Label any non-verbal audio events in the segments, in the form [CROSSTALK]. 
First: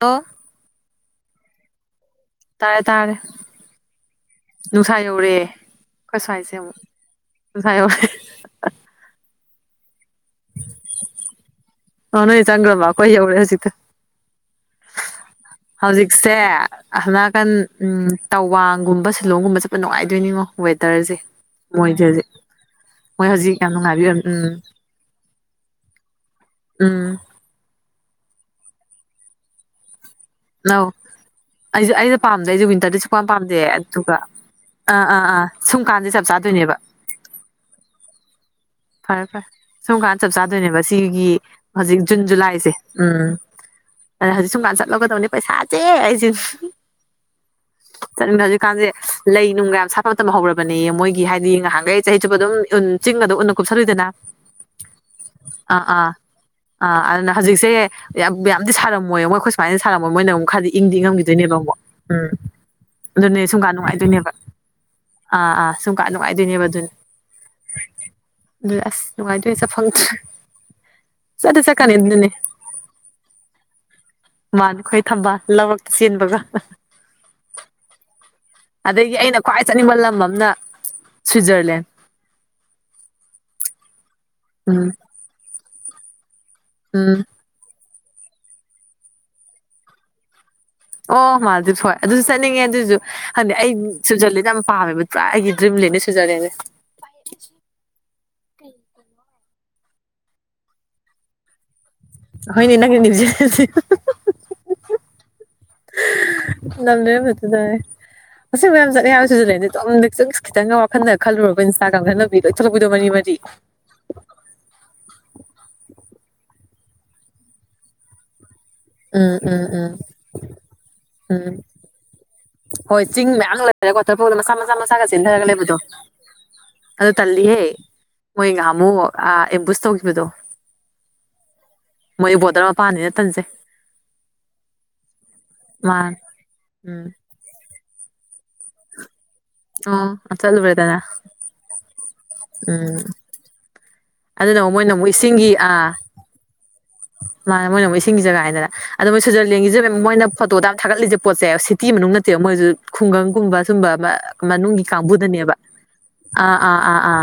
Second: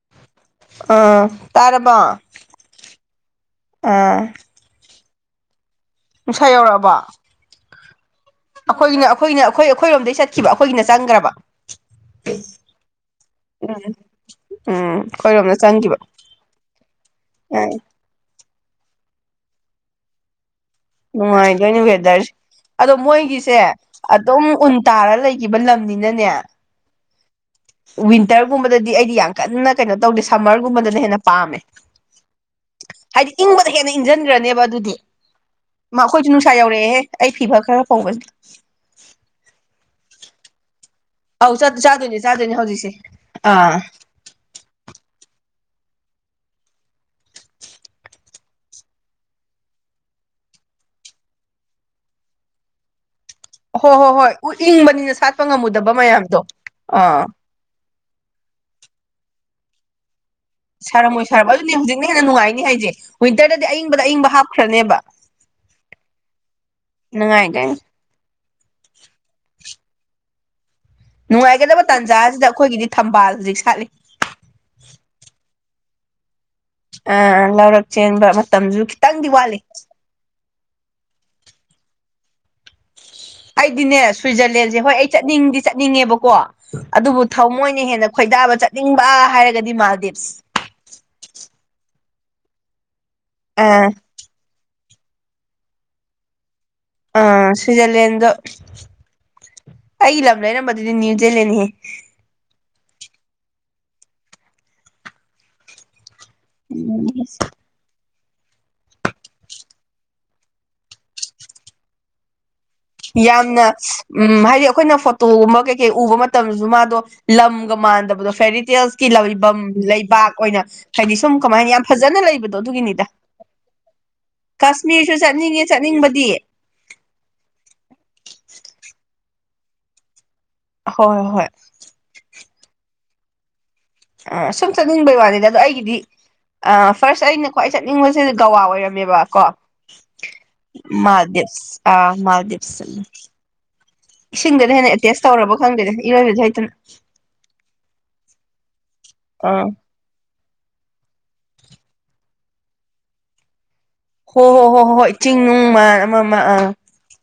ꯑꯣ ꯑꯝ ꯇꯔꯃ ꯇꯥꯔꯦ ꯇꯥꯔꯦ ꯅꯨꯡꯁꯥꯏꯅꯧꯨꯔꯦ ꯅꯨꯡꯁꯥ ꯌꯧꯔꯛꯑꯕ ꯌꯧꯔꯦ ꯑꯩꯈꯣꯏꯒꯤꯅ ꯑꯩꯈꯣꯏꯅ ꯑꯩꯈꯣꯏ ꯑꯩꯈꯣꯏꯔꯣꯝꯗꯩ ꯆꯠꯈꯤꯕ ꯑꯩꯈꯣꯏꯒꯤꯅ ꯆꯪꯈ꯭ꯔꯕ ꯑ ꯅ ꯆꯥꯡꯒ꯭ꯔꯕꯥ ꯀ ꯌꯥꯎꯔꯦ ꯍꯧꯁꯤꯇꯥ ꯎꯝ ꯑꯩꯈꯣꯏꯔꯣꯝꯗ ꯆꯪꯈꯤꯕ ꯍꯧꯖꯤꯛꯁꯦ ꯑꯗꯨꯅꯥꯀꯟ ꯑꯥ ꯎꯝ ꯇꯧ ꯋꯥꯡꯒꯨꯝꯕ ꯁꯤꯂꯣꯡꯒꯨꯝꯕ ꯆꯠꯄ ꯅꯨꯡꯉꯥꯏꯗꯣꯏꯅꯤꯉꯣ ꯋꯦꯗꯔꯁꯦ ꯅꯨꯡꯉꯥꯏꯗꯅꯤ ꯃꯣꯏꯁꯦ ꯍꯧꯖꯤꯛ ꯐꯦꯗꯔꯖ ꯑꯗꯣ ꯃꯣꯏ ꯃꯣꯏꯒꯤꯁꯦ ꯍꯧꯖꯤꯛ ꯌꯥꯝ ꯅꯨꯡꯉꯥꯏꯕꯤ ꯑꯣꯏꯔꯝ ꯑꯗꯨꯝ ꯎꯝ ꯎꯟ ꯇꯥꯔ ꯂꯩꯈꯤꯕ ꯂꯝꯅꯤꯅꯅꯦ ꯎꯝ ꯋꯤꯟꯇꯔꯒꯨꯝꯕꯗꯗꯤ ꯑꯩꯗꯤ ꯌꯥꯝ ꯀꯟꯅ ꯀꯩꯅꯣ ꯇꯧꯗꯦ ꯅꯧ ꯁꯝꯃꯔꯒꯨꯝꯕꯗꯅ ꯍꯦꯟꯅ ꯄꯥꯝꯃꯦ ꯑꯩꯁꯨ ꯑꯩꯁꯨ ꯄꯥꯝꯗꯦ ꯑꯩꯁꯨ ꯋꯤꯟꯇꯔꯗꯤ ꯁꯨꯛꯄꯥꯝ ꯍꯥꯏꯗꯤ ꯄꯥꯝꯗꯦ ꯏꯪꯕꯗ ꯍꯦꯟꯅ ꯑꯗꯨꯒ ꯏꯪꯁꯤꯟꯈ꯭ꯔꯅꯦꯕ ꯑꯗꯨꯗꯤ ꯑꯥ ꯑꯥ ꯑꯥ ꯁꯨꯝ ꯀꯥꯟꯁꯦ ꯆꯞ ꯑꯩꯈꯣꯏꯁꯨ ꯅꯨꯡꯁꯥ ꯆꯥꯗꯣꯏꯅꯦꯕ ꯌꯧꯔꯛꯑꯦꯍꯦ ꯑꯩ ꯐꯤꯕ ꯈꯔ ꯐꯧꯕꯁꯤ ꯐꯔꯦ ꯐꯔꯦ ꯁꯨꯝ ꯀꯥꯟꯅ ꯆꯞ ꯆꯥꯗꯣꯏꯅꯦꯕ ꯑꯁꯤꯒꯤ ꯑꯧ ꯍꯧꯖꯤꯛ ꯆꯥꯗꯣꯏꯅꯦ ꯖꯨꯟ ꯆꯥꯗꯣꯏꯅꯦ ꯖꯨꯂꯥꯏꯁꯦ ꯍꯧꯖꯤꯛꯁꯦ ꯎꯝ ꯑꯥ ꯑꯗ ꯍꯧꯖꯤꯛ ꯁꯨꯝꯀꯥꯟꯗ ꯆꯠꯂꯒꯗꯧꯅꯤ ꯄꯩꯁꯥ ꯆꯦ ꯍꯥꯏꯁꯤ ꯆꯠꯅꯤꯡꯅ ꯍꯧꯖꯤꯛꯀꯥꯟꯁꯦ ꯂꯩ ꯅꯨꯡꯒ ꯌꯥꯝ ꯁꯥꯠꯄ ꯃꯇꯝ ꯍꯧꯔꯕꯅꯦ ꯃꯣꯏꯒꯤ ꯍꯥꯏꯗꯤ ꯉꯍꯥꯟꯈꯩ ꯆꯍꯤ ꯆꯨꯞꯄ ꯑꯗꯨꯝ ꯎ ꯆꯤꯡꯒ ꯑꯗꯨꯝ ꯎ ꯍꯣꯏ ꯀꯨꯞꯁꯔꯨꯏꯗꯅ ꯍꯣꯏ ꯍꯣꯏ ꯏꯪꯕꯅꯤꯅ ꯁꯥꯠꯄ ꯑꯥ ꯉꯝꯃꯨꯗꯕ ꯑꯥ ꯃꯌꯥꯝꯗꯣ ꯑꯥ ꯑꯗꯨꯅ ꯍꯧꯖꯤꯛꯁꯦ ꯌꯥꯝ ꯌꯥꯝꯅꯗꯤ ꯁꯥꯔꯝꯃꯣꯏ ꯃꯣꯏꯈꯣꯏ ꯁꯃꯥꯏꯅ ꯁꯥꯔꯝꯃꯣꯏ ꯃꯣꯏꯅꯨꯛ ꯈꯔꯗꯤ ꯏꯪꯗꯤ ꯁꯥꯔꯝꯃꯣꯏ ꯁꯥꯔꯝꯃꯣꯏ ꯉꯝꯈꯤꯗꯣꯏꯅꯦꯕ ꯑꯗꯨꯅꯦ ꯑꯃꯨꯛ ꯍꯧꯖꯤꯛꯅ ꯍꯦꯟꯅ ꯎꯝ ꯅꯨꯡꯉꯥꯏꯅꯤ ꯍꯥꯏꯁꯦ ꯑꯗꯨꯅꯦ ꯋꯤꯟꯇꯔꯗꯗꯤ ꯁꯨꯝꯀ ꯑꯌꯤꯡꯕꯗ ꯑꯌꯤꯡꯕ ꯅꯨꯡꯉꯥꯏꯗꯣꯏꯅꯦꯕ ꯍꯥꯞꯈ꯭ꯔꯅꯦꯕ ꯑꯥ ꯑꯥ ꯁꯨꯡꯀ ꯅꯨꯡꯉꯥꯏꯗꯣꯏꯅꯦꯕ ꯑꯗꯨꯅꯤ ꯅꯨꯡꯉꯥꯏꯗꯣꯏꯅꯤ ꯂꯥꯁ ꯅꯅꯨꯡꯉꯥꯏꯖ ꯆꯐꯣꯡ ꯀ ꯅꯨꯡꯉꯥꯏꯒꯗꯕ ꯇꯥꯟꯖꯥꯁꯤꯗ ꯑꯩꯈꯣꯏꯒꯤꯗꯤ ꯊꯝꯕꯥꯜ ꯍꯧꯖꯤꯛ ꯁꯥꯠꯂꯤ ꯃꯥꯅ ꯈꯣꯏ ꯊꯝꯕ ꯂꯧꯔꯛꯇ ꯆꯦꯟꯕꯒ ꯑ ꯂꯧꯔꯛ ꯆꯦꯟꯕ ꯃꯇꯝꯁꯨ ꯑꯗꯒꯤ ꯈꯤꯇꯪꯗꯤ ꯑꯩꯅ ꯋꯥꯠꯂꯤ ꯈ꯭ꯋꯥꯏ ꯆꯠꯅꯤꯡꯕ ꯂꯝ ꯑꯃꯅ ꯁ꯭ꯋꯤꯠꯖꯔꯂꯦꯟ ꯑꯩꯗꯤꯅꯦ ꯁ꯭ꯋꯤꯖꯔꯂꯦꯟꯁꯦ ꯎꯝ ꯍꯣꯏ ꯑꯩ ꯆꯠꯅꯤꯡꯗꯤ ꯆꯠꯅꯤꯡꯉꯦꯕꯀꯣ ꯎꯝ ꯑꯗꯨꯕꯨ ꯊꯃꯣꯏꯅ ꯍꯦꯟꯅ ꯈꯣꯏꯗꯥꯕ ꯆꯠꯅꯤꯡꯕ ꯍꯥꯏꯔꯒꯗꯤ ꯃꯥꯜꯗꯤꯞꯁ ꯑꯣ ꯃꯥꯜꯗꯤꯞ ꯍꯣꯏ ꯑꯗꯨꯁꯨ ꯆꯠꯅꯤꯡꯉꯦ ꯑꯗꯨꯁꯨ ꯍꯗꯤ ꯑꯩ ꯑꯥ ꯁ꯭ꯋꯤꯖꯔꯂꯦꯟꯗ ꯌꯥꯝ ꯄꯥꯝꯃꯦꯕ ꯄꯨꯔꯥ ꯑꯩꯒꯤ ꯗ꯭ꯔꯤꯝ ꯂꯩꯅꯦ ꯁ꯭ꯋꯤꯖꯔꯂꯦꯟꯁꯦ ꯑꯥ ꯁ꯭ꯋꯖꯔꯂꯗ ꯑꯩꯒꯤ ꯂꯝ ꯂꯩꯔꯝꯕꯗꯨꯗꯤ ꯅ꯭ꯌꯨ ꯂꯦꯟꯅꯤ ꯍꯣꯏꯅꯦ ꯅ ꯅꯤꯡꯖꯦ ꯂꯝ ꯂꯩꯕꯗꯨꯗꯔꯦ ꯑꯁꯤ ꯃꯌꯥꯝ ꯆꯠꯂ ꯍꯥꯏꯕꯁꯤꯁꯨ ꯂꯩꯗꯤ ꯑꯗꯨꯝꯛꯆꯨꯝꯁ ꯈꯤꯇꯪꯒ ꯋꯥꯈꯜꯗ ꯈꯜꯂꯨꯔꯕ ꯏꯟꯁꯇꯥꯒ꯭ꯔꯥꯝ ꯈꯟꯅꯅꯕꯤ ꯌꯥꯝꯅ ꯎꯝ ꯍꯥꯏꯗꯤ ꯑꯩꯈꯣꯏꯅ ꯐꯣꯇꯣꯒꯨꯝꯕ ꯀꯩ ꯀꯩ ꯎꯕ ꯃꯇꯝ ꯃꯇꯝꯗꯨꯁꯨ ꯃꯥꯗꯣ ꯂꯝꯒ ꯃꯥꯟꯗꯕꯗꯣ ꯐꯦꯔꯤ ꯎꯝ ꯍꯇꯦꯜꯁꯀꯤꯐꯝ ꯎꯝ ꯎꯝ ꯂꯩꯕꯥꯛ ꯑꯣꯏꯅ ꯍꯥꯏꯗꯤ ꯁꯨꯝ ꯎꯝ ꯀꯃꯥꯏꯅ ꯌꯥꯝ ꯐꯖꯅ ꯂꯩꯕ ꯍꯣꯏ ꯆꯤꯡ ꯃꯌꯥꯝ ꯂꯩꯔꯒ ꯀꯊꯔꯄ ꯃꯆꯥ ꯃꯆꯥ ꯃꯆꯥꯒ ꯀꯥꯁꯃꯤꯔꯁꯨ ꯆꯤꯟꯊꯔꯒ ꯆꯠꯅꯤꯡꯉꯦ ꯂꯩꯕꯗꯣ ꯆꯠꯅꯤꯡꯕꯗꯤ ꯑ ꯇꯜꯂꯤꯍꯦ ꯃꯣꯏ ꯉꯍꯥꯃꯨ ꯑꯦꯝꯕꯨꯁ ꯇꯧꯈꯤꯕꯗꯣ ꯍꯣꯏ ꯍꯣꯏ ꯑꯩ ꯕꯣꯗꯔ ꯃꯄꯥꯟꯅꯤꯅꯠꯇꯟꯁꯦ ꯑ ꯁꯨꯝ ꯆꯠꯅꯤꯡꯕꯩ ꯋꯥꯅꯤꯗ ꯑꯗꯣ ꯑꯩꯒꯤꯗꯤ ꯃꯥꯅꯦ ꯑ ꯎꯝ ꯐꯥꯔꯁ ꯑꯩꯅ ꯈ꯭ꯋꯥꯏ ꯆꯠꯅꯤꯡꯕꯁꯤꯗ ꯒꯋꯥ ꯑꯣꯏꯔꯝꯃꯦꯕ ꯀꯣ ꯑꯣ ꯆꯠꯂꯨꯔꯦꯗꯅ ꯃꯥꯜꯗꯤꯞꯁ ꯃꯥꯜꯗꯤꯞꯂ ꯎꯝ ꯑꯗꯨꯅ ꯏꯁꯤꯡꯗꯨꯅ ꯍꯦꯟꯅ ꯃꯣꯏꯅ ꯑꯦꯇꯦꯁ ꯇꯧꯔꯕ ꯈꯪꯗꯦꯅꯦ ꯏꯔꯣꯏꯕꯗꯤ ꯍꯩꯇꯅ ꯃꯥ ꯃꯣꯏꯅ ꯑꯃꯨꯛ ꯏꯁꯤꯡꯒꯤ ꯖꯒꯥ ꯍꯥꯏꯗꯅ ꯑꯗ ꯃꯣꯏ ꯑꯥ ꯁ꯭ꯋꯤꯖꯔꯂꯦꯟꯒꯤꯁꯨ ꯃꯣꯏꯅ ꯐꯣꯇꯣꯗ ꯌꯥꯝ ꯊꯥꯒꯠꯂꯤꯁꯦ ꯄꯣꯠꯁꯦ ꯁꯤꯇꯤ ꯃꯅꯨꯡ ꯅꯠꯇꯦꯕ ꯃꯣꯏꯁꯨ ꯈꯨꯡꯒꯪꯒꯨꯝꯕ ꯑꯗꯨꯨꯝꯕ ꯍꯣ ꯍꯣ ꯍꯣ ꯃꯅꯨꯡꯒꯤ ꯍꯣ ꯍꯣꯏ ꯆꯤꯡ ꯀꯥꯡꯕꯨꯗꯅꯦꯕ ꯅꯨꯡ ꯃꯥꯟ ꯑꯃ ꯑꯃ ꯑꯥ ꯑꯥ ꯑꯥ ꯑꯥ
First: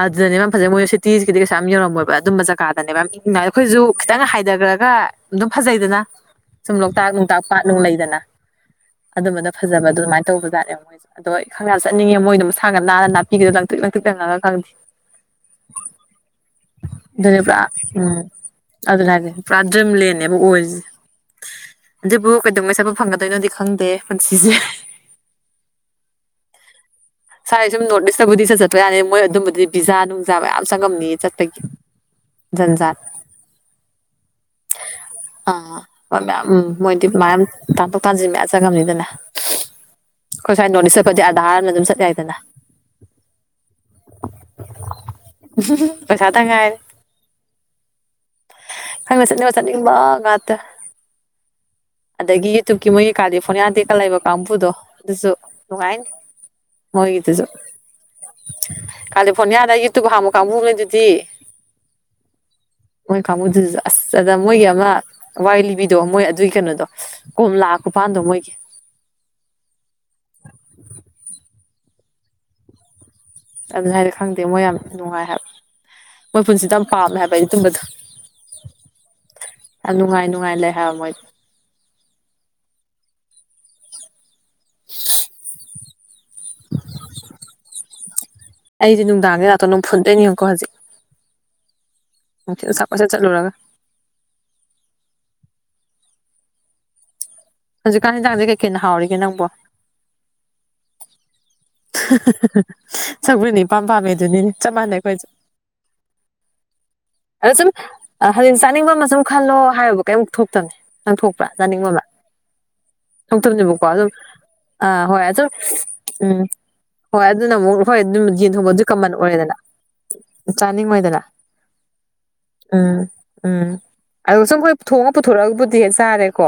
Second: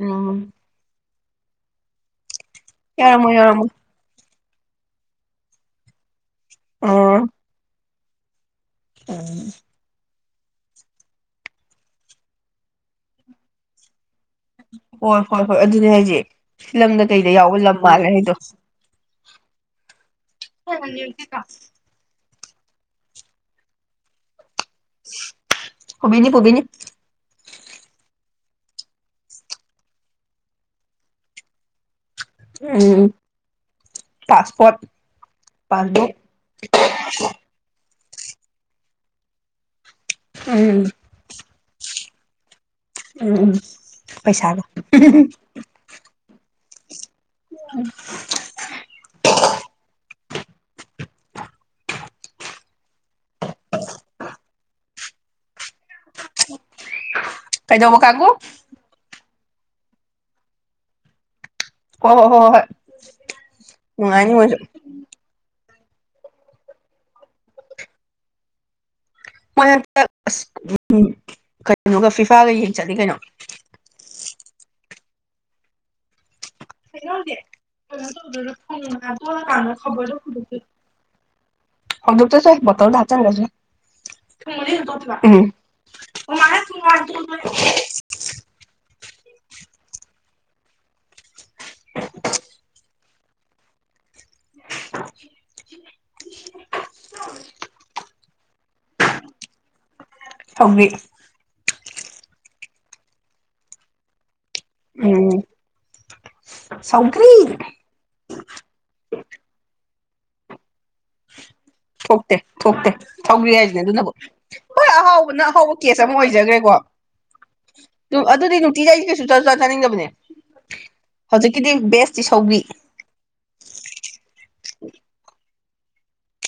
ꯎꯝ ꯑꯗꯨꯗꯅꯦ ꯌꯥꯝ ꯐꯖꯩ ꯃꯣꯏ ꯁꯤꯇꯤꯁꯤꯀꯤꯗꯤ ꯀꯩꯁꯨ ꯌꯥꯝ ꯌꯧꯝꯃꯕ ꯑꯗꯨꯝꯕ ꯖꯒꯥꯗꯅꯦꯕ ꯌꯥꯎꯔꯝꯃꯣꯏ ꯌꯥꯝꯉꯥꯏ ꯌꯥꯎꯔꯝꯃꯣꯏ ꯑꯩꯈꯣꯏꯁꯨ ꯈꯤꯇꯪ ꯍꯥꯏꯊꯈ꯭ꯔꯒ ꯑꯗꯨꯝ ꯐꯖꯩꯗꯅ ꯁꯨꯝ ꯂꯣꯛꯇꯥꯛ ꯑꯣ ꯅꯨꯡꯇꯥꯛ ꯄꯥꯠ ꯅꯨꯡ ꯂꯩꯗꯅ ꯑꯗꯨꯝꯕꯗ ꯐꯖꯕ ꯑꯗꯨꯃꯥꯏꯅ ꯇꯧꯕꯖꯥꯠꯦ ꯃꯣꯏꯁ ꯑꯗꯣꯈꯪ ꯌꯥꯝ ꯆꯠꯅꯤꯡꯉꯦ ꯃꯣꯏꯣ ꯃꯁꯥꯒ ꯅꯥꯟꯅ ꯅꯥꯄꯤꯒꯤꯗ ꯂꯪꯤꯛ ꯂꯪꯇꯛꯪꯉꯒ ꯍꯣꯏ ꯍꯣꯏ ꯍꯣꯏ ꯑꯗꯨꯅꯦ ꯍꯥꯏꯁꯦ ꯐꯤꯂꯝꯗ ꯀꯩꯗ ꯌꯥꯎꯕ ꯂꯝ ꯃꯥꯜꯂꯦ ꯍꯥꯏꯗꯣ ꯦ꯭ꯔꯥꯗꯝ ꯂꯦꯟꯅꯦꯕ ꯑꯣꯏꯔꯤꯁꯦ ꯕꯨ ꯀꯩꯗꯧꯉꯩ ꯁꯠꯄ ꯐꯪꯒꯗꯣꯏꯅꯣꯗꯤ ꯈꯪꯗꯦ ꯄꯨꯟꯁꯤꯁꯦ ꯄꯨꯕꯤꯅꯤ ꯄꯨꯕꯤꯅꯤ ꯁꯔꯦꯁ ꯅꯣꯇꯤꯁꯇꯕꯨ ꯆꯠꯄ ꯌꯥꯅꯤ ꯃꯣꯏ ꯑꯗꯨꯝꯕꯗꯤ ꯕꯤꯖꯥ ꯅꯨꯡꯖꯥ ꯃꯌꯥꯝ ꯆꯪꯉꯝꯅꯤꯌꯦ ꯆꯠꯄꯒꯤ ꯖꯟꯖꯥꯠ ꯎꯝ ꯄꯥꯁꯄꯠ ꯑ ꯃ ꯎ ꯃꯣꯏꯗꯤ ꯃꯌꯥꯝ ꯇꯥ ꯀꯥꯟ ꯃꯖ ꯅꯤꯗꯅ ꯑꯩꯣꯏ ꯁ꯭ꯋꯥꯥꯏ ꯎꯝ ꯅꯣꯇ ꯆꯠꯄꯁꯦ ꯑꯙꯥꯔꯅ ꯑꯗꯨꯝ ꯆꯠ ꯌꯥꯏꯗꯅ ꯎꯝ ꯎꯝ ꯄꯩꯁꯥꯗ ꯄꯩꯁꯥꯇ ꯎ ꯈꯁ ꯃꯁꯅꯤꯕ ꯉꯠꯇ ꯑꯗꯒꯤ ꯌꯨꯇꯨꯕꯀꯤ ꯃꯣꯏꯒꯤ ꯀꯥꯔꯂꯤꯐꯣꯅꯤꯌꯥ ꯇꯦꯛꯀꯠꯂꯕ ꯀꯥꯡꯕꯨꯗꯣ ꯑꯗꯨꯁꯨ ꯅꯨꯡꯉꯥꯏꯅꯤ [INAUDIBLE] [INAUDIBLE] ꯃꯣꯏꯒꯤꯗꯨꯁꯨ ꯀꯩꯗꯧꯕ ꯀꯥꯡꯕꯨ ꯀꯥꯂ ꯐꯣꯟ ꯌꯥꯗ ꯌꯇꯨ ꯍꯥꯡꯃꯨ ꯀꯥꯡꯕꯨꯅꯦ ꯑꯗꯨꯗꯤ ꯑꯣ ꯍꯣ ꯍꯣ ꯍ ꯍꯣꯏ ꯃꯣꯏ ꯀꯥꯡꯃꯕꯨꯗꯨꯁꯨ ꯑꯁ ꯅꯨꯡꯉꯥꯏꯅꯤ ꯑ ꯃꯣꯏꯁꯨ ꯃꯣꯏꯒꯤ ꯑꯃ ꯋꯥꯏ ꯂꯤꯕꯤ ꯗꯣ ꯃꯣꯏ ꯑꯗꯨꯒꯤ ꯀꯩꯅꯣꯗꯣ ꯀꯣꯝ ꯂꯥꯛꯄꯄꯥꯟꯗꯣ ꯃꯣꯏꯒꯤ ꯃꯣꯏ ꯍꯟꯗꯛ ꯑꯁ ꯎ ꯀꯩꯅꯩꯅꯣꯒ ꯐꯤꯐꯥꯒ ꯌꯦꯡ ꯆꯠꯂꯤ ꯀꯩꯅꯣ ꯑꯗꯨ ꯍꯥꯏꯗꯤ ꯈꯪꯗꯦ ꯃꯣꯏ ꯌꯥꯝ ꯅꯨꯡꯉꯥꯏ ꯍꯥꯏꯕ ꯃꯣꯏ ꯄꯨꯟꯁꯤꯗ ꯌꯥꯝ ꯄꯥꯝꯃꯦ ꯍꯥꯏꯕ ꯑꯩꯗꯤ ꯑꯗꯨꯝꯕꯗꯣ ꯐ ꯀꯅ ꯌꯥꯝ ꯅꯨꯡꯉꯥꯏ ꯅꯨꯡꯉꯥꯏ ꯈꯕꯔꯗ ꯂꯩ ꯍꯥꯏꯕ ꯃꯣꯏꯗꯤ ꯍꯧꯗꯞ ꯇꯁ ꯠꯇꯔ ꯍꯥ ꯆꯒꯁꯦ ꯎꯝ ꯑꯩꯗꯤ ꯅꯨꯡꯗꯥꯡꯒꯤ ꯂꯥꯛꯇꯣ ꯅꯅꯨꯡ ꯐꯨꯟꯗꯅꯤ ꯀꯣ ꯍꯧꯖꯤꯛꯠ ꯑꯁꯞ ꯄꯁ ꯆꯠꯂꯨꯔꯒ [UNINTELLIGIBLE] ꯍꯧꯖꯤꯛꯀꯥꯟ ꯍꯖꯥꯡꯁꯦ ꯀꯩꯀꯅ ꯍꯥꯎꯔꯤꯒꯦ ꯅꯪꯕꯨꯣ ꯁꯧꯒ꯭ꯔꯤ ꯁꯪꯒꯔꯤꯅꯤ ꯏꯄꯥꯝ ꯄꯥꯝꯃꯦ ꯑꯗꯨꯅꯤ ꯆꯞ ꯃꯥꯟꯅꯩ ꯑꯩꯈꯣꯏꯁꯨꯦ ꯎꯝ ꯁꯧꯒ꯭ꯔꯤ ꯑꯗꯣ ꯁꯨꯝ ꯍꯖꯤꯛ ꯆꯥꯅꯤꯡꯕ ꯑꯃ ꯁꯨꯝ ꯈꯜꯂꯣ ꯍꯥꯏꯕꯨ ꯀꯩꯃꯨꯛ ꯊꯣꯛꯇꯕꯅꯤ ꯊꯣꯛꯇꯦ ꯊꯣꯛꯇꯦ ꯊꯧꯒ꯭ ꯍꯥꯏꯁꯤꯅꯦ ꯊꯣꯛꯇꯕꯅꯦꯕꯀꯣ ꯑꯗꯨꯝ ꯑꯗꯨꯅꯕꯨ ꯍꯈꯣꯏ ꯑꯥ ꯍꯣꯏ ꯑꯍꯥꯎꯕꯅ ꯑꯗꯨꯝ ꯑꯍꯥꯎꯕ ꯀꯦꯁ ꯑꯃ ꯎꯝ ꯑꯣꯏꯖꯈ꯭ꯔꯦꯀꯣ ꯍꯣꯏ ꯑꯗꯨꯅ ꯑꯃꯨꯛ ꯍꯣꯏ ꯑꯗꯨꯝ ꯌꯦꯟ ꯑꯗꯨꯗꯤ ꯊꯣꯡꯕꯗꯨ ꯅꯨꯡꯇꯤꯒꯤ ꯑꯩꯗꯤ ꯀꯃꯟ ꯀꯩꯁꯨ ꯆꯥ ꯑꯣꯏꯔꯦꯗꯅ ꯆꯥ ꯆꯥꯅꯤꯡꯗꯕꯅꯦ ꯆꯥꯅꯤꯡꯉꯣꯏꯗꯅ ꯍꯧꯖꯤꯛꯀꯤꯗꯤ ꯕꯦꯁꯇꯤ ꯁꯧꯒ꯭ꯔꯤ ꯎꯝ ꯎꯝ ꯑ ꯁꯨꯝ ꯍꯣꯏ ꯊꯣꯡꯉꯒ ꯄꯨꯊꯣꯔꯛꯑꯒ ꯑꯗꯨ ꯍꯦꯛ ꯆꯥꯔꯦꯀꯣ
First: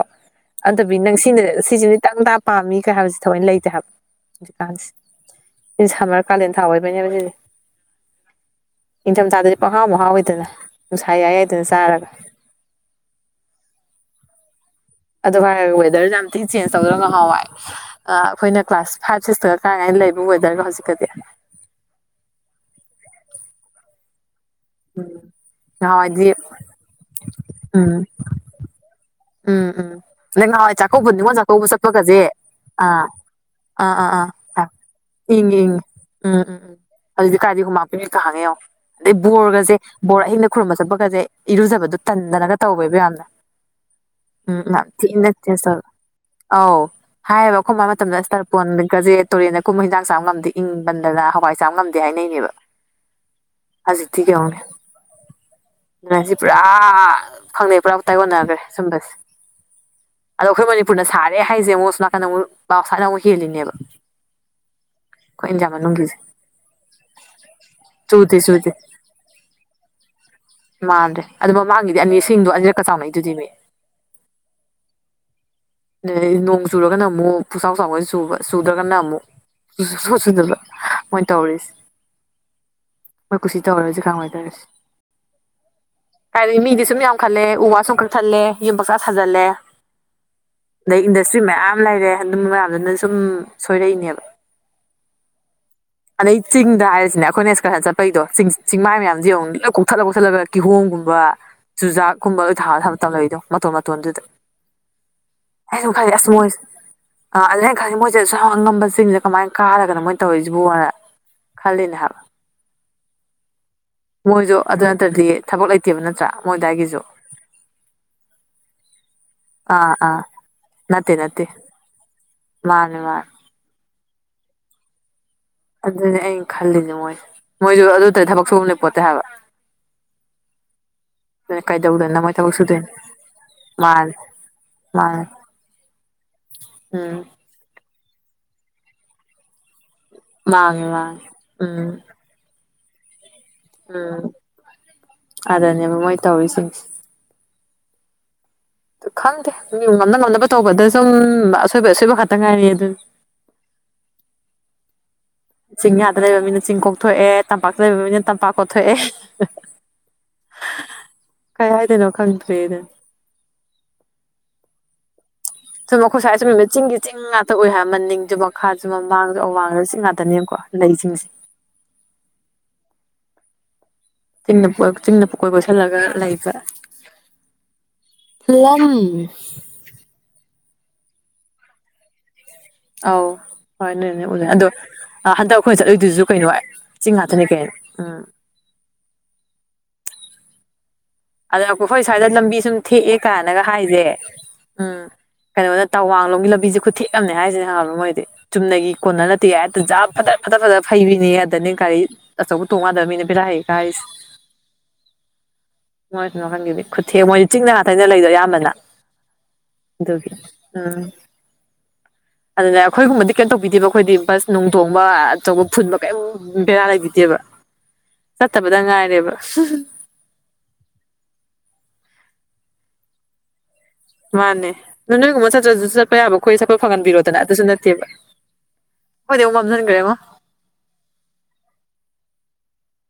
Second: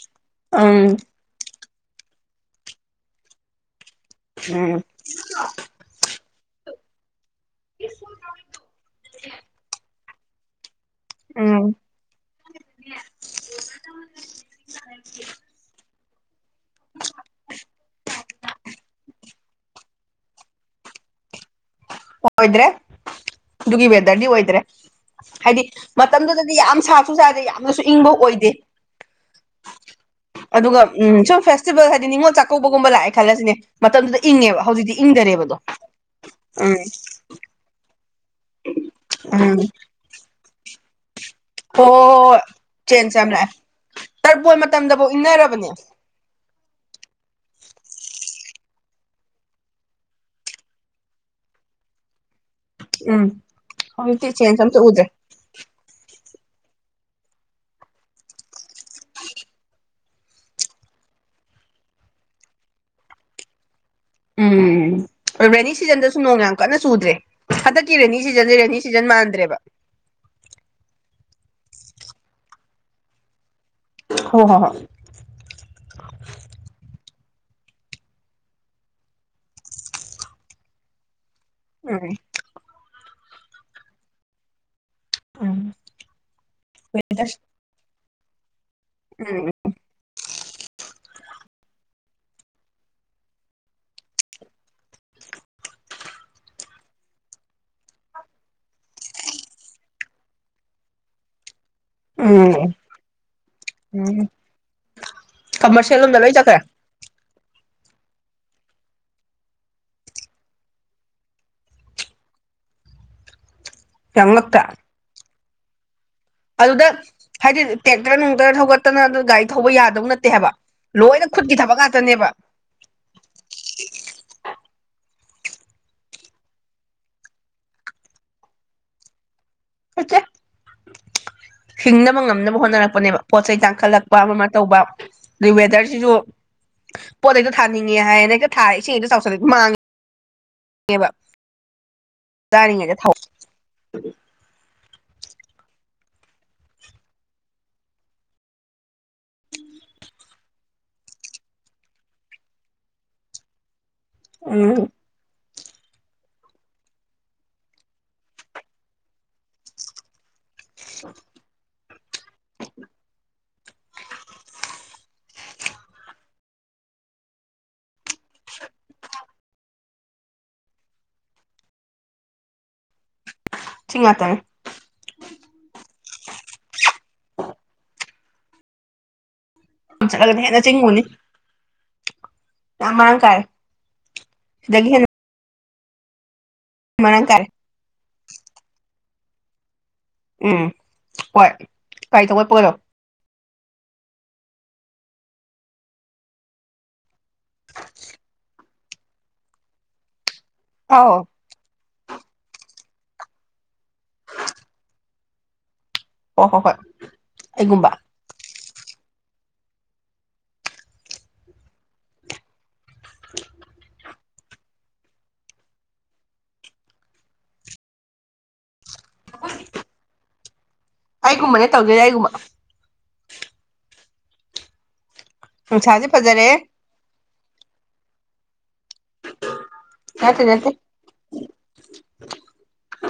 ꯑꯗꯨꯗꯤ ꯎꯝ ꯅꯪ ꯁꯤꯅ ꯁꯤꯁꯤꯗꯤ ꯇꯪꯇꯥ ꯄꯥꯝꯃꯤ ꯀꯩ ꯍꯥꯏꯕꯁꯤ ꯊꯑꯣꯏꯅ ꯂꯩꯇꯦ ꯍꯥꯏꯕ ꯎꯝ ꯍꯧꯀꯥꯟꯁꯤ ꯏ ꯁꯃꯔ ꯀꯥꯂꯦꯟ ꯊꯥꯎꯑꯣ ꯑꯣꯏꯕꯅꯦꯕꯗꯤ ꯅꯤꯡꯊꯝꯊꯥꯗꯗꯤ ꯄꯈꯥ ꯃꯍꯥꯎ ꯑꯣꯏꯗꯅ ꯅꯨꯡꯁꯥꯏ ꯌꯥꯑ ꯎꯝ ꯑꯗꯨꯗꯅ ꯆꯥꯔꯒ ꯑꯗꯨ ꯐ ꯋꯦꯗꯔꯁ ꯌꯥꯝ ꯊꯤ ꯆꯦꯟꯖ ꯇꯧꯗꯔꯒ ꯃꯍꯍꯥꯎꯏ ꯑꯩꯈꯣꯏꯅ ꯀ꯭ꯂꯥꯁ ꯐꯥꯏꯚ ꯁꯤꯛꯁꯇꯒ ꯀꯥꯏ ꯀꯥꯏꯅ ꯂꯩꯕ ꯋꯦꯗꯔꯒ ꯍꯧꯖꯤꯛꯀ [INAUDIBLE] ꯑꯣꯏꯗ꯭ꯔꯦ ꯑꯗꯨꯒꯤ ꯋꯦꯗꯔꯗꯤ ꯑꯣꯏꯗ꯭ꯔꯦ ꯎꯝ ꯍꯥꯏꯗꯤ ꯅꯍꯥꯟꯋꯥꯏꯗꯤ ꯃꯇꯝꯗꯨꯗꯗꯤ ꯌꯥꯝ ꯁꯥꯁꯨ ꯁꯥꯗꯦ ꯌꯥꯝ ꯑꯗꯨꯁꯨ ꯎꯝ ꯏꯪꯕ ꯑꯣꯏꯗꯦ [INAUDIBLE] ꯅꯪ ꯅꯍꯥꯟꯋꯥꯏ ꯑꯗꯨꯒ ꯆꯥꯛꯀꯧꯕ ꯎ ꯅꯤꯉꯣꯜ ꯁꯨꯝ ꯆꯥꯛꯀꯧꯕ ꯐꯦꯁꯇꯤꯚꯦꯜ ꯍꯥꯏꯗꯤ ꯆꯠꯄꯒꯁꯦ ꯅꯤꯡꯉꯣꯜ ꯆꯥꯛꯀꯧꯕꯒꯨꯝꯕ ꯑꯥ ꯂꯥꯛꯑꯦ ꯈꯜꯂꯁꯤꯅꯦ ꯑꯥ ꯃꯇꯝꯗꯨꯗ ꯏꯪ ꯕ ꯍꯧꯖꯤꯛꯇꯤ ꯏꯪꯗꯔꯦꯕꯗꯣ ꯑ ꯎꯝ ꯎꯝ ꯍꯧꯖꯤꯛꯇꯤ ꯀꯥꯏꯗꯤ ꯍꯨꯃꯥꯛꯄꯤꯀ ꯍꯥꯡꯉ ꯌꯦꯉꯣ ꯑꯗꯩ ꯎꯝ ꯕꯣꯔꯒꯁꯦ ꯕꯣꯔ ꯑꯍꯤꯡꯗ ꯈꯨꯔꯨꯝꯕ ꯆꯠꯄꯒꯁꯦ ꯍꯣꯏ ꯏꯔꯨꯖꯕꯗꯨ ꯍꯣꯏ ꯇꯟꯗꯅꯒ ꯇꯧꯋꯦꯕ ꯆꯦꯟꯖ ꯌꯥꯝꯅ ꯌꯥꯝ ꯂꯥꯛꯑꯦ ꯇꯔꯕꯣꯏ ꯎꯝ ꯌꯥꯝ ꯃꯇꯝꯗꯐꯥꯎ ꯊꯤꯅ ꯏꯪꯅꯔꯕꯅꯦ ꯑꯧ ꯍꯥꯏꯕ ꯈꯣꯕ ꯃꯇꯝꯗ ꯀꯣꯟꯒꯖꯦ ꯇꯨꯔꯦꯟꯗ ꯀꯨꯝꯕ ꯍꯤꯟꯖꯥꯡ ꯆꯥꯕ ꯉꯝꯗꯦ ꯏꯪꯕꯟꯗꯅ ꯍꯋꯥꯏ ꯆꯥꯕ ꯉꯝꯗꯦ ꯍꯥꯏꯅꯩꯅꯦꯕ ꯎꯝ ꯑꯁ ꯏꯊꯤ ꯍꯧꯖꯤꯛꯇꯤ ꯀ ꯆꯦꯟꯖ ꯑꯝꯇ ꯎꯗ꯭ꯔꯦ ꯑꯒꯦꯅꯁꯤ ꯄꯨꯔꯥ ꯐꯪꯅꯩ ꯄꯨꯔꯥꯇꯥꯏ ꯑꯣꯣꯟꯅꯈ꯭ꯔꯦ ꯁꯨꯝꯕꯁꯦ ꯑꯗꯣ ꯑꯩꯈꯣꯏ ꯃꯅꯤꯄꯨꯔꯅ ꯁꯥꯔꯦ ꯍꯥꯏꯁꯦ ꯃꯣꯏ ꯁ ꯅꯥꯀꯟꯗ ꯑꯃꯨꯛ ꯕꯥꯎꯁꯥꯠꯅ ꯑꯃꯨꯛ ꯍꯦꯜꯂꯤꯅꯦꯕ ꯑꯩꯈꯣꯏ ꯎꯝ ꯏꯟꯗꯤꯌꯥ ꯔꯦꯅꯤ ꯃꯅꯨꯡꯒꯤꯁꯦ ꯁꯤꯖꯟꯗꯁꯨ ꯅꯣꯡ ꯌꯥꯝ ꯀꯟꯅ ꯆꯨꯗ꯭ꯔꯦ ꯍꯟꯗꯛꯀꯤ ꯔꯦꯅꯤ ꯆꯨꯗꯦ ꯁꯤꯖꯟꯁꯦ ꯆꯨꯗꯦ ꯔꯦꯅꯤ ꯁꯤꯖꯟ ꯃꯥꯟꯗ꯭ꯔꯕ [INAUDIBLE] ꯃꯥꯟꯗ꯭ꯔꯦ ꯑꯗꯨ ꯃꯃꯥꯡꯒꯤꯗꯤ ꯑꯅꯤꯁꯤꯡꯗꯣ ꯑꯅꯤꯔꯛꯀ ꯆꯥꯎꯅꯩ ꯑꯗꯨꯗꯤꯅꯦ ꯍ ꯍꯣ ꯍ ꯅ ꯅꯣꯡ ꯆꯨꯔꯣꯒꯅ ꯑꯃꯨꯛ ꯄꯨꯆꯥꯎ ꯆꯥꯎꯥꯎꯣꯏ ꯁꯨꯕ ꯁꯨꯗ꯭ꯔꯒꯅ ꯑꯃꯨꯛꯨꯗꯕ ꯎ ꯃꯣꯏ ꯀꯨꯁꯤ ꯇꯧꯔꯁꯤ ꯀꯟꯅꯥ ꯅꯨꯉꯥꯏꯗꫭꯏꯅꫭ ꯎꯝ ꯀꯥꯏꯗꯩ ꯃꯤꯗꯤ ꯁꯨꯝ ꯌꯥꯝ ꯈꯜꯂꯦ ꯎꯝ ꯎ ꯋꯥ ꯁꯨꯝ ꯊꯜꯂꯦ ꯌꯨꯝ ꯄꯪꯁꯥ ꯁꯥꯖꯟꯂꯦ ꯑꯗꯩ ꯏꯟꯗꯁꯇ꯭ꯔꯤ ꯃꯌꯥꯝ ꯂꯩꯔꯦ ꯑꯗꯨꯝ ꯃꯌꯥꯝꯗꯨꯅ ꯁꯨꯝ ꯁꯣꯏꯔꯛꯏꯅꯦꯕ [INAUDIBLE] ꯑꯗꯩ ꯆꯤꯡꯗ ꯍꯥꯏꯔꯤꯁꯤꯅꯦ ꯑꯩꯈꯣꯏꯅ ꯑꯦꯛꯁꯀꯔꯁꯟ ꯆꯠꯄꯒꯤꯗꯣ ꯆꯤꯡ ꯆꯤꯡꯃꯥꯏ ꯃꯌꯥꯝꯁꯤ ꯌ‌ꯦꯡꯉꯨ ꯀꯣꯛꯊꯠꯂ [UNINTELLIGIBLE] ꯀꯧꯊꯠꯂ ꯀꯤꯍꯣꯡꯒꯨꯝ ꯎꯝ ꯆꯨꯖꯥꯛꯀꯨꯝ ꯎꯝ ꯊ ꯊ ꯇ ꯂꯩꯗꯣ ꯃꯇꯣꯟ ꯃꯇꯣꯟꯗꯨꯗ ꯎꯝ ꯀꯃꯔꯁꯤꯌꯦꯜ ꯂꯣꯝꯗ ꯈꯁ ꯂꯣꯏ ꯃꯣ ꯆꯠꯈ꯭ꯔꯦ ꯃꯣꯏꯁꯦ ꯑꯁ ꯑꯉꯝꯕꯁꯤꯡꯁꯦ ꯀꯃꯥꯏꯅ ꯀꯥꯔꯒꯅ ꯃꯣꯏꯅ ꯇꯧꯔꯔꯤꯏꯁꯤꯕꯣꯅ ꯈꯜꯂꯤꯅꯦ ꯍꯥꯏ ꯌꯥꯝ ꯃꯣꯏꯁꯨ ꯉꯛꯇ꯭ꯔꯥ ꯑꯗꯨ ꯅꯠꯇ꯭ꯔꯗꯤ ꯊꯕꯛ ꯂꯩꯇꯦꯕ ꯅꯠꯇ ꯑꯗꯨꯗ ꯍꯥꯏꯗꯤ ꯇꯦꯛꯇꯔ ꯅꯨꯡꯇꯔ ꯊꯧꯒꯠꯇꯅ ꯑꯗꯨ ꯒꯥꯔꯤ ꯊꯧꯕ ꯑꯥ ꯌꯥꯗꯧ ꯑꯥ ꯅꯠꯇ ꯠꯇꯦ ꯍꯥꯏꯕ ꯅꯠꯇꯦ ꯂꯣꯏꯅ ꯅꯠꯇꯦ ꯈꯨꯠꯀꯤ ꯊꯕꯛ ꯉꯥꯛꯇꯅꯦꯕ ꯃꯥꯅꯦ ꯃꯥꯅꯦ ꯑꯗꯨꯅꯦ ꯑꯩꯅ ꯈꯜꯂꯤꯅꯦ ꯃꯣꯏ ꯃꯣꯏꯁꯨ ꯑꯗꯨ ꯇꯩ ꯊꯕꯛ ꯁꯨꯕꯅꯦ ꯄꯣꯠꯇꯦ ꯍꯥꯏꯕ ꯀꯆ ꯑꯗꯨꯅ ꯀꯩꯗꯧꯗꯅ ꯍꯤꯡꯅꯕ ꯃꯣꯏ ꯊꯕꯛ ꯉꯝꯅꯕ ꯁꯨꯗꯣꯏꯅꯣ ꯍꯣꯠꯅꯔꯛꯄꯅꯦꯕ ꯄꯣꯠ ꯆꯩ ꯃꯥꯅꯦ ꯇꯥꯡꯈꯠꯂꯛꯄ ꯑꯃ ꯇꯧꯕ ꯃꯥꯅꯦ ꯑꯗꯩ ꯋꯦꯗꯔꯁꯤꯁꯨ ꯎꯝ ꯄꯣꯠꯩꯛꯇꯣ ꯊꯥꯅꯤꯡꯉꯦ ꯍꯥꯏꯅ ꯍꯦꯛꯇ ꯊꯥꯏ ꯏꯁꯤꯡꯛꯇꯣ ꯆꯥꯎꯁꯜꯂ ꯃꯥꯡꯉꯦ ꯃ ꯎꯝ ꯆꯥꯔꯤꯉꯩꯗ ꯊꯥꯎ ꯑꯗꯨꯗꯅꯦꯕ ꯃꯣꯏ ꯇꯧꯔꯤꯁꯤꯡꯁꯦ ꯑ ꯈꯪꯗꯦ ꯃꯤ ꯉꯝꯅ ꯉꯝꯅꯕ ꯇꯧꯕꯗ ꯁꯨꯝ ꯑꯁꯣꯏꯕ ꯑꯁꯣꯏꯕ ꯈꯛꯇ ꯉꯥꯏꯔꯤ ꯑꯗꯨ [INAUDIBLE] ꯎꯝ ꯆꯤꯡꯌꯥꯥꯗ ꯂꯩꯕ ꯃꯤꯅ ꯆꯤꯡ ꯀꯣꯛꯊꯣꯛꯑꯦ ꯇꯝꯄꯥꯛꯇ ꯂꯩꯕ ꯃꯤꯅ ꯇꯝꯄꯥꯛ ꯀꯣꯊꯣꯛꯑꯦ ꯀꯥꯏ ꯍꯥꯏꯗꯅꯣ ꯈꯪꯇ꯭ꯔꯔꯤꯗ ꯁꯨꯝ ꯑꯩꯣꯏꯁꯥꯏ ꯁꯨꯝ ꯆꯤꯡꯒꯤ ꯆꯤꯡ ꯉꯥꯛꯇ ꯑꯣꯏꯏ ꯍꯥꯏꯔ ꯃꯅꯤꯡꯁꯨ ꯃꯈꯥꯁꯨ ꯃꯃꯥꯡꯁꯨ ꯑꯋꯥꯡꯗꯁꯨ ꯉꯥꯛꯇꯅꯦꯕꯀꯣ ꯂꯩꯁꯤꯡꯁꯦ ꯁꯤ ꯉꯥꯛꯇꯅꯦ ꯆꯤꯡꯅ ꯄꯨꯀꯣꯏ ꯀꯣꯏꯁꯤꯜꯂꯒ ꯂꯩꯕꯝ [UNINTELLIGIBLE] ꯆꯠꯂꯒꯅ ꯍꯦꯟꯅ ꯆꯤꯡꯉꯨꯅꯤ ꯌꯥꯝ ꯃꯔꯥꯡ ꯑꯧ ꯀꯥꯏꯔꯦ ꯍꯣꯏ ꯅꯣꯏꯅꯦ ꯎꯖꯅꯦ [UNINTELLIGIBLE] ꯑꯗꯣ ꯁꯤꯗꯒꯤ ꯍꯦꯟꯅ ꯍꯟꯗꯛ ꯑꯩꯈꯣꯏ ꯆꯠꯂꯣꯏꯗꯨꯁꯨ ꯀꯩꯅꯣ ꯍꯥꯏ ꯆꯤꯡ ꯃꯔꯥꯡ ꯀꯥꯏꯔꯦ ꯉꯥꯊꯅꯤ ꯀꯩꯅ‌ꫭ ꯎꯝ ꯎꯝ ꯍꯣꯏ ꯑꯗꯨꯗ ꯑꯩꯈꯣꯏ ꯁ꯭ꯋꯥꯏꯗ ꯒꯥꯔꯤ ꯂꯝꯕꯤ ꯊꯧꯒꯠꯄꯒꯗꯣ ꯁꯨꯝ ꯊꯦꯛꯑꯦ ꯀꯥꯏꯅꯒ ꯍꯥꯏꯁꯦ ꯎꯝ ꯀꯩꯅꯣꯅ ꯇꯋꯥꯡꯂꯣꯝꯒꯤ ꯂꯝꯕꯤꯁꯦ ꯈꯨꯠꯊꯦꯛ ꯑꯃꯅꯦ ꯍꯥꯏꯁꯤꯅꯦ ꯈꯪꯑꯕ ꯃꯣꯏꯗꯤ ꯆꯨꯝꯅꯒꯤ ꯀꯣꯟꯅꯔ ꯅꯠꯇꯦ ꯌ‌ꯦ ꯍ‌ꯦꯠꯇ ꯖꯠ ꯐꯠꯇꯟ ꯐꯗꯠ ꯐꯗꯠ ꯑꯧ ꯐꯩꯕꯤꯅꯦꯌ‌ꯦ ꯑꯗꯅ‌ꯦ ꯒꯥꯔꯤ ꯑꯆꯧꯕ ꯇꯣꯡꯌꯥꯗꯕ ꯃꯤꯅ ꯕ‌ꯦꯔꯥ ꯍ‌ꯦꯛ ꯍ‌ꯦꯛ ꯀꯔꯤꯁ‌ꯦ ꯍꯣꯏ ꯀꯃꯥꯏꯇꯩꯅ‌ꫭ ꯍꯣꯏ ꯍꯣꯏ ꯈꯪꯗ‌ꯦꯃꯤ ꯈꯨꯠꯊꯦꯛ ꯃꯣꯏꯗꯤ ꯆꯤꯡꯗ ꯉꯥ ꯑꯩꯒꯨꯝꯕ ꯇꯅꯤ ꯂꯩꯖ‌ꯦ ꯑꯌꯥꯝꯕꯅ ꯎꯝ [UNINTELLIGIBLE] ꯑꯩꯈꯣꯏꯒꯨꯝꯕꯗꯤ ꯀ‌ꯦꯝ ꯇꯧꯕꯤꯗ‌ꯦꯗꫭ ꯑꯩꯈꯣꯏꯗꯤ ꯕꯥꯁ ꯅꯨꯡꯊꯣꯡꯕ ꯑꯆꯧꯕ ꯐꯨꯟꯕ ꯀꯩꯝ ꯕꯦꯔꯥ ꯂꯩꯕꯤꯗꯦꯕ ꯆꯠꯇꯕꯗ ꯉꯥꯏꯔ ꯕ꯭ꯔ [UNINTELLIGIBLE] ꯑꯩꯒꯨꯝꯕꯅꯦ ꯇꯧꯗꫭꯏꯖ‌ꯦ ꯑꯩꯒꯨꯝꯕ ꯃꯥꯟꯅꯦ ꯑꯗ‌ꫭ ꯅꯣꯏꯒꯨꯝꯕ ꯆꯠꯇꯔꯁꯨ ꯅꯨꯡꯁꯥꯁꯦ ꯆꯠꯄ ꯌꯥꯕ ꯐꯖꯔꯦ ꯑꯈꯣꯏ ꯆꯠꯄ ꯐꯪꯍꯟꯕꯤꯌꯨꯗꯅ ꯑꯗꯨꯁꯨ ꯅꯠꯇꯦꯕ ꯍꯣꯏꯗꯃ [UNINTELLIGIBLE] ꯅꯠꯇ‌ꯦ ꯅꯠꯇ‌ꯦ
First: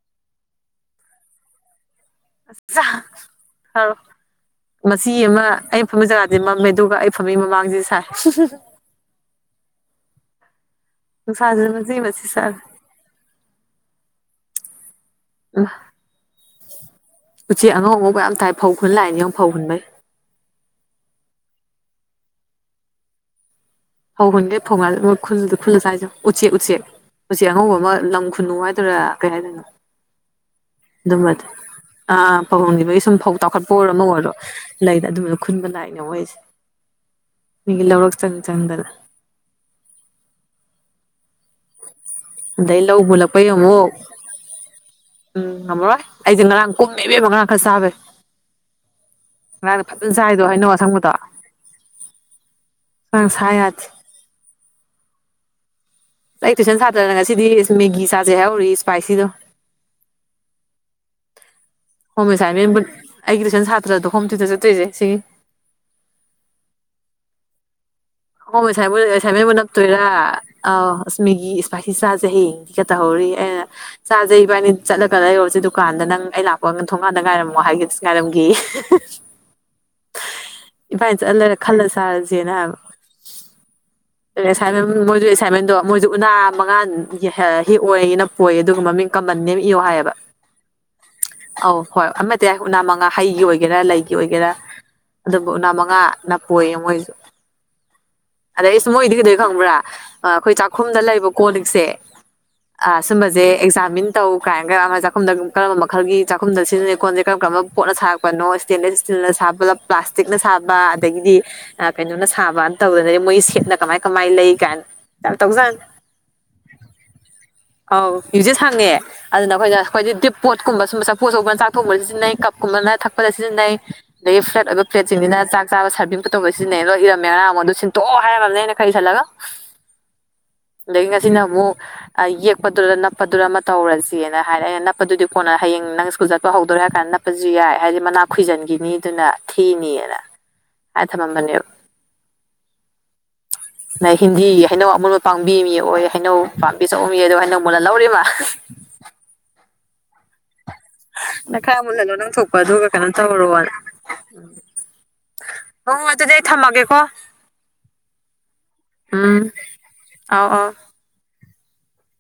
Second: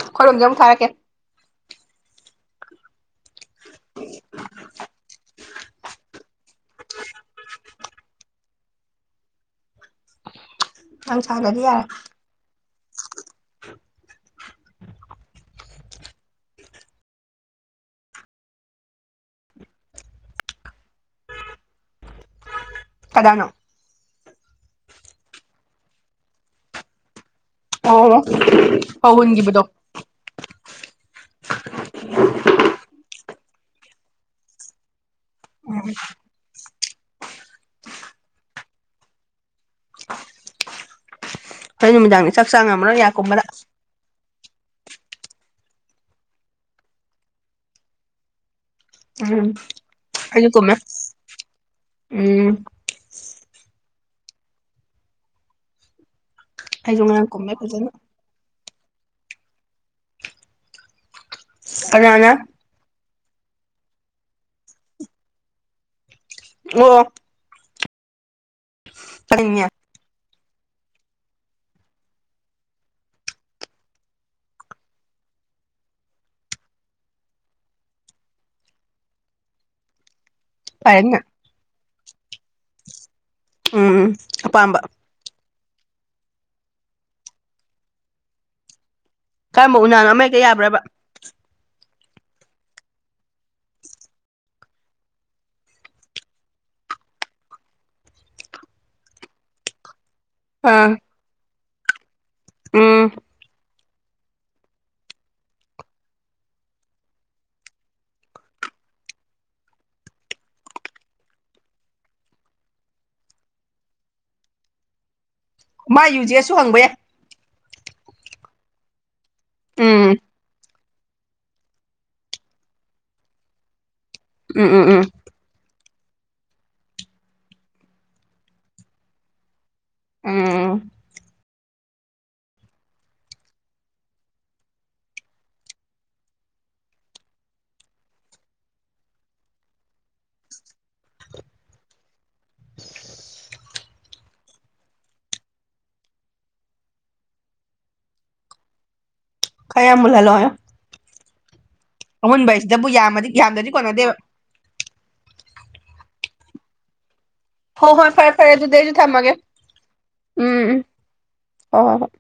ꯑꯈꫭꯏꯔꫭꯝꯒꯤ ꯑꯃꯨꯛ ꯊꯥꯔꯛꯀ‌ꯦ ꯍ [UNINTELLIGIBLE] ꯃꯆꯤ ꯑꯃ ꯑꯩꯅ ꯐꯝꯕ ꯖꯒꯥꯗꯨꯗꯤ ꯃꯝꯃꯦ ꯑꯗꯨꯒ ꯑꯩ ꯐꯝꯃꯤ ꯃꯃꯥꯡꯁꯤꯗꯤ ꯁꯥꯏ [INAUDIBLE] ꯅꯪ ꯁꯥꯟꯅꯗꯤ ꯅꯨꯡꯁꯥꯁꯤꯖꯨ ꯌꯥꯔꯔꯣꯏ ꯃꯆꯤ ꯃꯆꯤ ꯁꯥꯏ ꯑꯥ ꯎꯆꯦꯛ ꯑꯉꯧꯕ ꯌꯥꯝ ꯇꯥꯏ ꯐꯧ ꯈꯨꯨꯟ ꯂꯥꯛꯏꯅꯤ ꯌ‌ꯦꯡꯉꫭ ꯐꯧ ꯍꯨꯟꯕꯩ ꯀꯥꯟꯅꯅꫭ ꯍ ꯍꯨꯟꯕꯩ ꯐꯧꯒꯥꯁꯦ ꯈꯨꯜꯂꯥ ꯈꯨꯜ ꯆꯥꯏꯁꯦ ꯎꯆꯦꯛ ꯎꯆꯦꯛ [UNINTELLIGIBLE] ꯎꯆ‌ꯦꯛ ꯑꯉꯧꯕ ꯑꯃ ꯑꯣ ꯂꯝ ꯈꯨꯟꯅꯨ ꯍꯥꯏꯗꯣꯏꯔꯥ ꯐꯧ ꯀꯩ ꯍꯥꯏꯗꯣꯏꯅꯣ ꯍꯨꯟꯈꯤꯕꯗꯣ ꯑꯗꯨꯝꯕꯗꫭ ꯑꯥ ꯐꯧꯍꯨꯟꯒꯕꯒꯤ ꯁꯨꯝ ꯐꯧ ꯊꯥꯎꯈꯠꯄ ꯑꯣꯏꯔꫭ ꯑꯃ ꯑꯣꯏꯔꯣ ꯂꯩꯗ ꯑꯗꯨꯝꯕ ꯈꯨꯨꯟꯕ ꯂꯥꯛꯏꯅꯦ ꯃꯣꯏꯁꯦ ꯃꯤꯒꯤ ꯂꯧꯔꯛ ꯆꯪ ꯆꯪꯗꯅ ꯍꯣꯔꯦꯟ ꯅꯨꯃꯤꯗꯥꯡꯗꯤ ꯆꯥꯛ ꯆꯥ ꯑꯗꯩ ꯂꯧ ꯉꯝꯃꯔꯣꯏ ꯌꯥ ꯀꯨꯝꯕꯗ ꯍꯨꯂꯛꯄꯩ ꯑꯃꯨꯛ ꯎꯝ ꯉꯝꯃꯣꯏ ꯑꯩꯁꯦ ꯉꯔꯥꯡ ꯀꯨꯝꯅꯤꯕꯕ ꯉꯔꯥꯡ ꯈꯔ ꯆꯥꯕꯩ ꯎꯝ ꯉꯔꯥꯡꯅ ꯐꯖꯅ ꯆꯥꯏꯗꯣ ꯑꯩꯁꯨ ꯍꯩꯅꯧ ꯀꯨꯝꯃꯦ ꯑꯁꯪꯕꯗꯣ ꯑꯥ ꯎꯝ ꯁꯥꯏꯌꯗ‌ꯦ ꯑꯩ ꯇꯨꯏꯁꯟ ꯑꯩꯁꯨ ꯁꯥꯇ꯭ꯔꯅ ꯉꯔꯥꯡ ꯉꯁꯤꯗꯤ ꯀꯨꯝꯃꯦ ꯐꯖꯅ ꯃꯦꯒꯤ ꯆꯥꯁꯦ ꯍꯥꯏꯍꯧꯔꯤ ꯏꯁꯄꯥꯏꯁꯤꯗꯣ ꯍꯣꯝ ꯀꯅꯥꯅ ꯑꯦꯁꯥꯏꯃꯦꯟꯕꯨ ꯑꯩꯒꯤ ꯇꯨꯏꯁꯟ ꯁꯥꯇ꯭ꯔꯗꯣ ꯍꯣꯝ ꯇꯨꯏꯇꯔ ꯆꯠꯇꯣꯏꯅ‌ꯦ ꯁꯤꯒꯤ ꯑꯣ ꯍꯣꯝ ꯑꯦꯁꯥꯏꯃꯦꯟꯕꯨ ꯀꯔꯤꯅꯦ ꯅꯞꯇꯣꯏꯔꯥ ꯑ ꯑꯁ ꯃꯦꯒꯤ ꯏꯁꯄꯥꯏꯁꯤ ꯆꯥꯁꯦ ꯍꯌꯦꯡꯗꯤꯒ ꯇꯧꯍꯧꯔꯤ ꯑꯩꯅ ꯆꯥꯖꯦ ꯏꯕꯥꯅꯤ ꯆꯠꯂꯒ ꯂꯩꯔꯨꯔꯁꯤ ꯗꯨꯀꯥꯟꯗ ꯅꯪ ꯑꯩ ꯂꯥꯛꯄ ꯊꯣꯡꯒꯥꯟꯗ ꯉꯥꯏꯔꯝꯃꯣ ꯍꯥꯏꯒꯦ ꯑꯁ ꯉꯥꯏꯔꯝꯒ‌ꯦꯌ‌ꯦ ꯏꯝꯐꯥꯟ ꯄꯥꯏꯔꯦꯟꯅ ꯆꯠꯂ ꯈꯜꯂ ꯆꯥꯔꯁꯦꯅ ꯍꯥꯏꯕ ꯎꯝ ꯑꯄꯥꯝꯕ ꯑꯦꯁꯥꯏꯟꯃꯦꯟ ꯃꯣꯏꯁꯨ ꯑꯦꯁꯥꯏꯟꯃꯦꯟꯗꯣ ꯃꯣꯏꯁꯨ ꯎꯅꯥ ꯃꯉꯥ ꯍꯦꯛ ꯑꯣꯌꯦ ꯅꯞꯄꯣꯌꯦ ꯑꯗꯨꯒ ꯃꯃꯤꯡ ꯀꯃꯟ ꯅꯦꯝ ꯏꯌꯣ ꯀꯔꯝꯕ ꯎꯅꯥꯅꯣ ꯍꯥꯏꯌꯦꯕ ꯑꯃ ꯍꯦꯛꯇ ꯌꯥꯕ꯭ꯔꯕ ꯑꯧ ꯍꯣꯏ ꯑꯃ ꯇ‌ꯦ ꯎꯅꯥ ꯃꯉꯥ ꯍꯩꯒꯤ ꯑꯣꯏꯒꯦꯔꯥ ꯂꯩꯒꯤ ꯑꯣꯏꯒꯦꯔꯥ ꯑꯗꯨꯕꯨ ꯎꯅꯥ ꯃꯪꯉꯥ ꯅꯞꯄꯣꯌꯦ ꯃꯣꯏꯁꯨ ꯑꯗꯩ ꯑꯁ ꯃꯣꯏꯗꯤ ꯀꯩꯗꯧ ꯈꯪꯕ꯭ꯔꯥ ꯑꯩꯈꯣꯏ ꯑꯥ ꯆꯥꯛꯈꯨꯝꯗ ꯂꯩꯕ ꯀꯣꯟꯂꯤꯛꯁꯦ ꯑ ꯎꯝ ꯁꯨꯝꯕꯁꯦ ꯑꯦꯛ ꯃꯤꯟ ꯇꯧ ꯀꯥꯏꯅꯒ ꯀꯔꯝ ꯆꯥꯛꯈꯨꯝꯗ ꯀꯔꯝꯕ ꯃꯈꯜꯒꯤ ꯆꯥꯛꯨꯝꯗ ꯁꯤꯖꯤꯟꯅꯩꯣꯟꯗꯦ ꯀꯔ ꯀꯔꯝꯕ ꯄꯣꯠꯅ ꯁꯥꯔꯛꯄꯅꯣ ꯏꯁꯤ ꯄ꯭ꯂꯥꯁꯇꯤꯛꯅ ꯁꯥꯕ ꯑꯗꯒꯤꯗꯤ ꯀꯩꯅꯣꯅ ꯊꯥꯕꯅ ꯇꯧꯗꯅꯗꯤ ꯃꯣꯏ ꯁꯦꯠꯅ ꯀꯃꯥꯏ ꯀꯃꯥꯏꯅ ꯂꯩ ꯀꯥꯏꯅ ꯌꯥꯝ ꯇꯧꯖꯥꯠꯅꯤ ꯃꯥ ꯌꯨꯖꯦꯁꯨ ꯍꯪꯕ ꯌꯥꯏ ꯑꯧ ꯌꯨꯁꯦꯁ ꯍꯪꯉꯦ ꯑꯗꯨꯅ ꯑꯩꯈꯣꯏꯗ ꯎꯝ ꯑꯩꯈꯣꯏꯄꯣꯠ ꯀꯨꯝꯕ ꯁꯨꯝ ꯃꯆꯥꯐꯣ ꯑꯆꯧꯕ ꯃꯆꯥꯛ ꯊꯛꯄꯗ ꯁꯤꯖꯤꯟꯅꯩ ꯀꯞꯀꯨꯝꯕꯅ ꯊꯛꯄꯗ ꯁꯤꯖꯤꯟꯅꯩ ꯑꯗꯒꯤ ꯐ꯭ꯂꯦꯠ ꯎꯝ ꯎꯝ ꯑꯣꯏꯕ ꯎꯝ ꯄ꯭ꯂꯦꯠꯁꯤꯡꯁꯤꯅ ꯆꯥꯛ ꯆꯥꯕ ꯁꯥꯔꯕꯤꯤꯡ ꯇꯧꯕ ꯁꯤꯖꯤꯟꯅꯩ ꯃꯦꯔꯥ ꯑꯃ ꯑꯗꯨ ꯁꯤꯟꯇꯣꯛꯑꯣ ꯍꯥꯏꯔꯝꯃꯕꯅꯦ ꯑꯩꯅ ꯈꯔ ꯏꯁꯜꯂꯒ ꯎꯝ ꯑꯗꯒꯤ ꯉꯁꯤꯅ ꯑꯃꯨꯛ ꯌꯦꯛꯄꯗꯨꯔ ꯅꯞꯄꯗꯨꯔ ꯑꯃ ꯇꯧꯔꯁꯤꯦꯅ ꯍꯥꯏꯔꯦ ꯑꯩꯅ ꯅꯞꯄꯗꯨꯗꯤ ꯀꯣꯟꯅ ꯍꯌꯦꯡ ꯅꯪ ꯁ꯭ꯀꯨꯜ ꯆꯠꯄ ꯍꯧꯗꯣꯏ ꯀ ꯍꯥꯏꯔ ꯀꯥꯟꯗ ꯅꯞꯄꯁꯨ ꯌꯥꯏ ꯍꯥꯏꯗꯤ ꯃꯅꯥꯛ ꯈꯣꯏꯏꯖꯟꯒꯤꯅꯤ ꯑꯗꯨꯅ ꯊꯤꯅꯤꯑꯅ ꯍꯥꯏ ꯊꯃꯝꯕꯅꯤ ꯅ ꯍꯤꯟꯗꯤꯒꯤ ꯍꯩꯅꯧ ꯑꯃꯨꯟꯕ ꯄꯥꯝꯕꯤ ꯑꯃ ꯌꯦꯛꯑꯣꯌꯦ ꯍꯩꯅꯧ ꯄꯥꯝꯕꯤ ꯆꯧꯕ ꯃꯤ ꯑꯗꯣ ꯍꯩꯅꯧ ꯃꯨꯟꯅ ꯂꯧꯔꯤꯃ [UNINTELLIGIBLE] ꯈꯥ ꯌꯥꯝ ꯃꯨꯟꯍꯟꯂꯣ ꯍꯥꯏꯌꯣ ꯅꯪ ꯈꯔ ꯃꯨꯜꯍꯜꯂꯣ ꯅꯪ ꯑꯃꯨꯟꯕ ꯊꯣꯛꯄ ꯑꯗꯨꯒ ꯍꯥꯏꯁꯤꯗꯕꯨ ꯀꯩꯅꯣ ꯌꯥꯝꯃꯗꯤ ꯌꯥꯝꯗ꯭ꯔꯗꯤ ꯇꯧꯍꯔꯣꯅ ꯀꯣꯟꯅꯗꯦꯕ ꯍꯣ ꯑꯗꯨꯗꯤ ꯑꯩ ꯊꯝꯃꯒꯦꯀꯣ ꯍꯣꯏ ꯍꯣꯏ ꯐꯔꯦ ꯐꯔꯦ ꯑꯗꯨꯗꯤ ꯑꯩꯁꯨ ꯊꯝꯃꯒꯦ ꯎꯝ ꯑꯧ ꯑꯧ ꯎꯝ ꯍꯣꯏ ꯍꯣꯏ ꯍꯣꯏ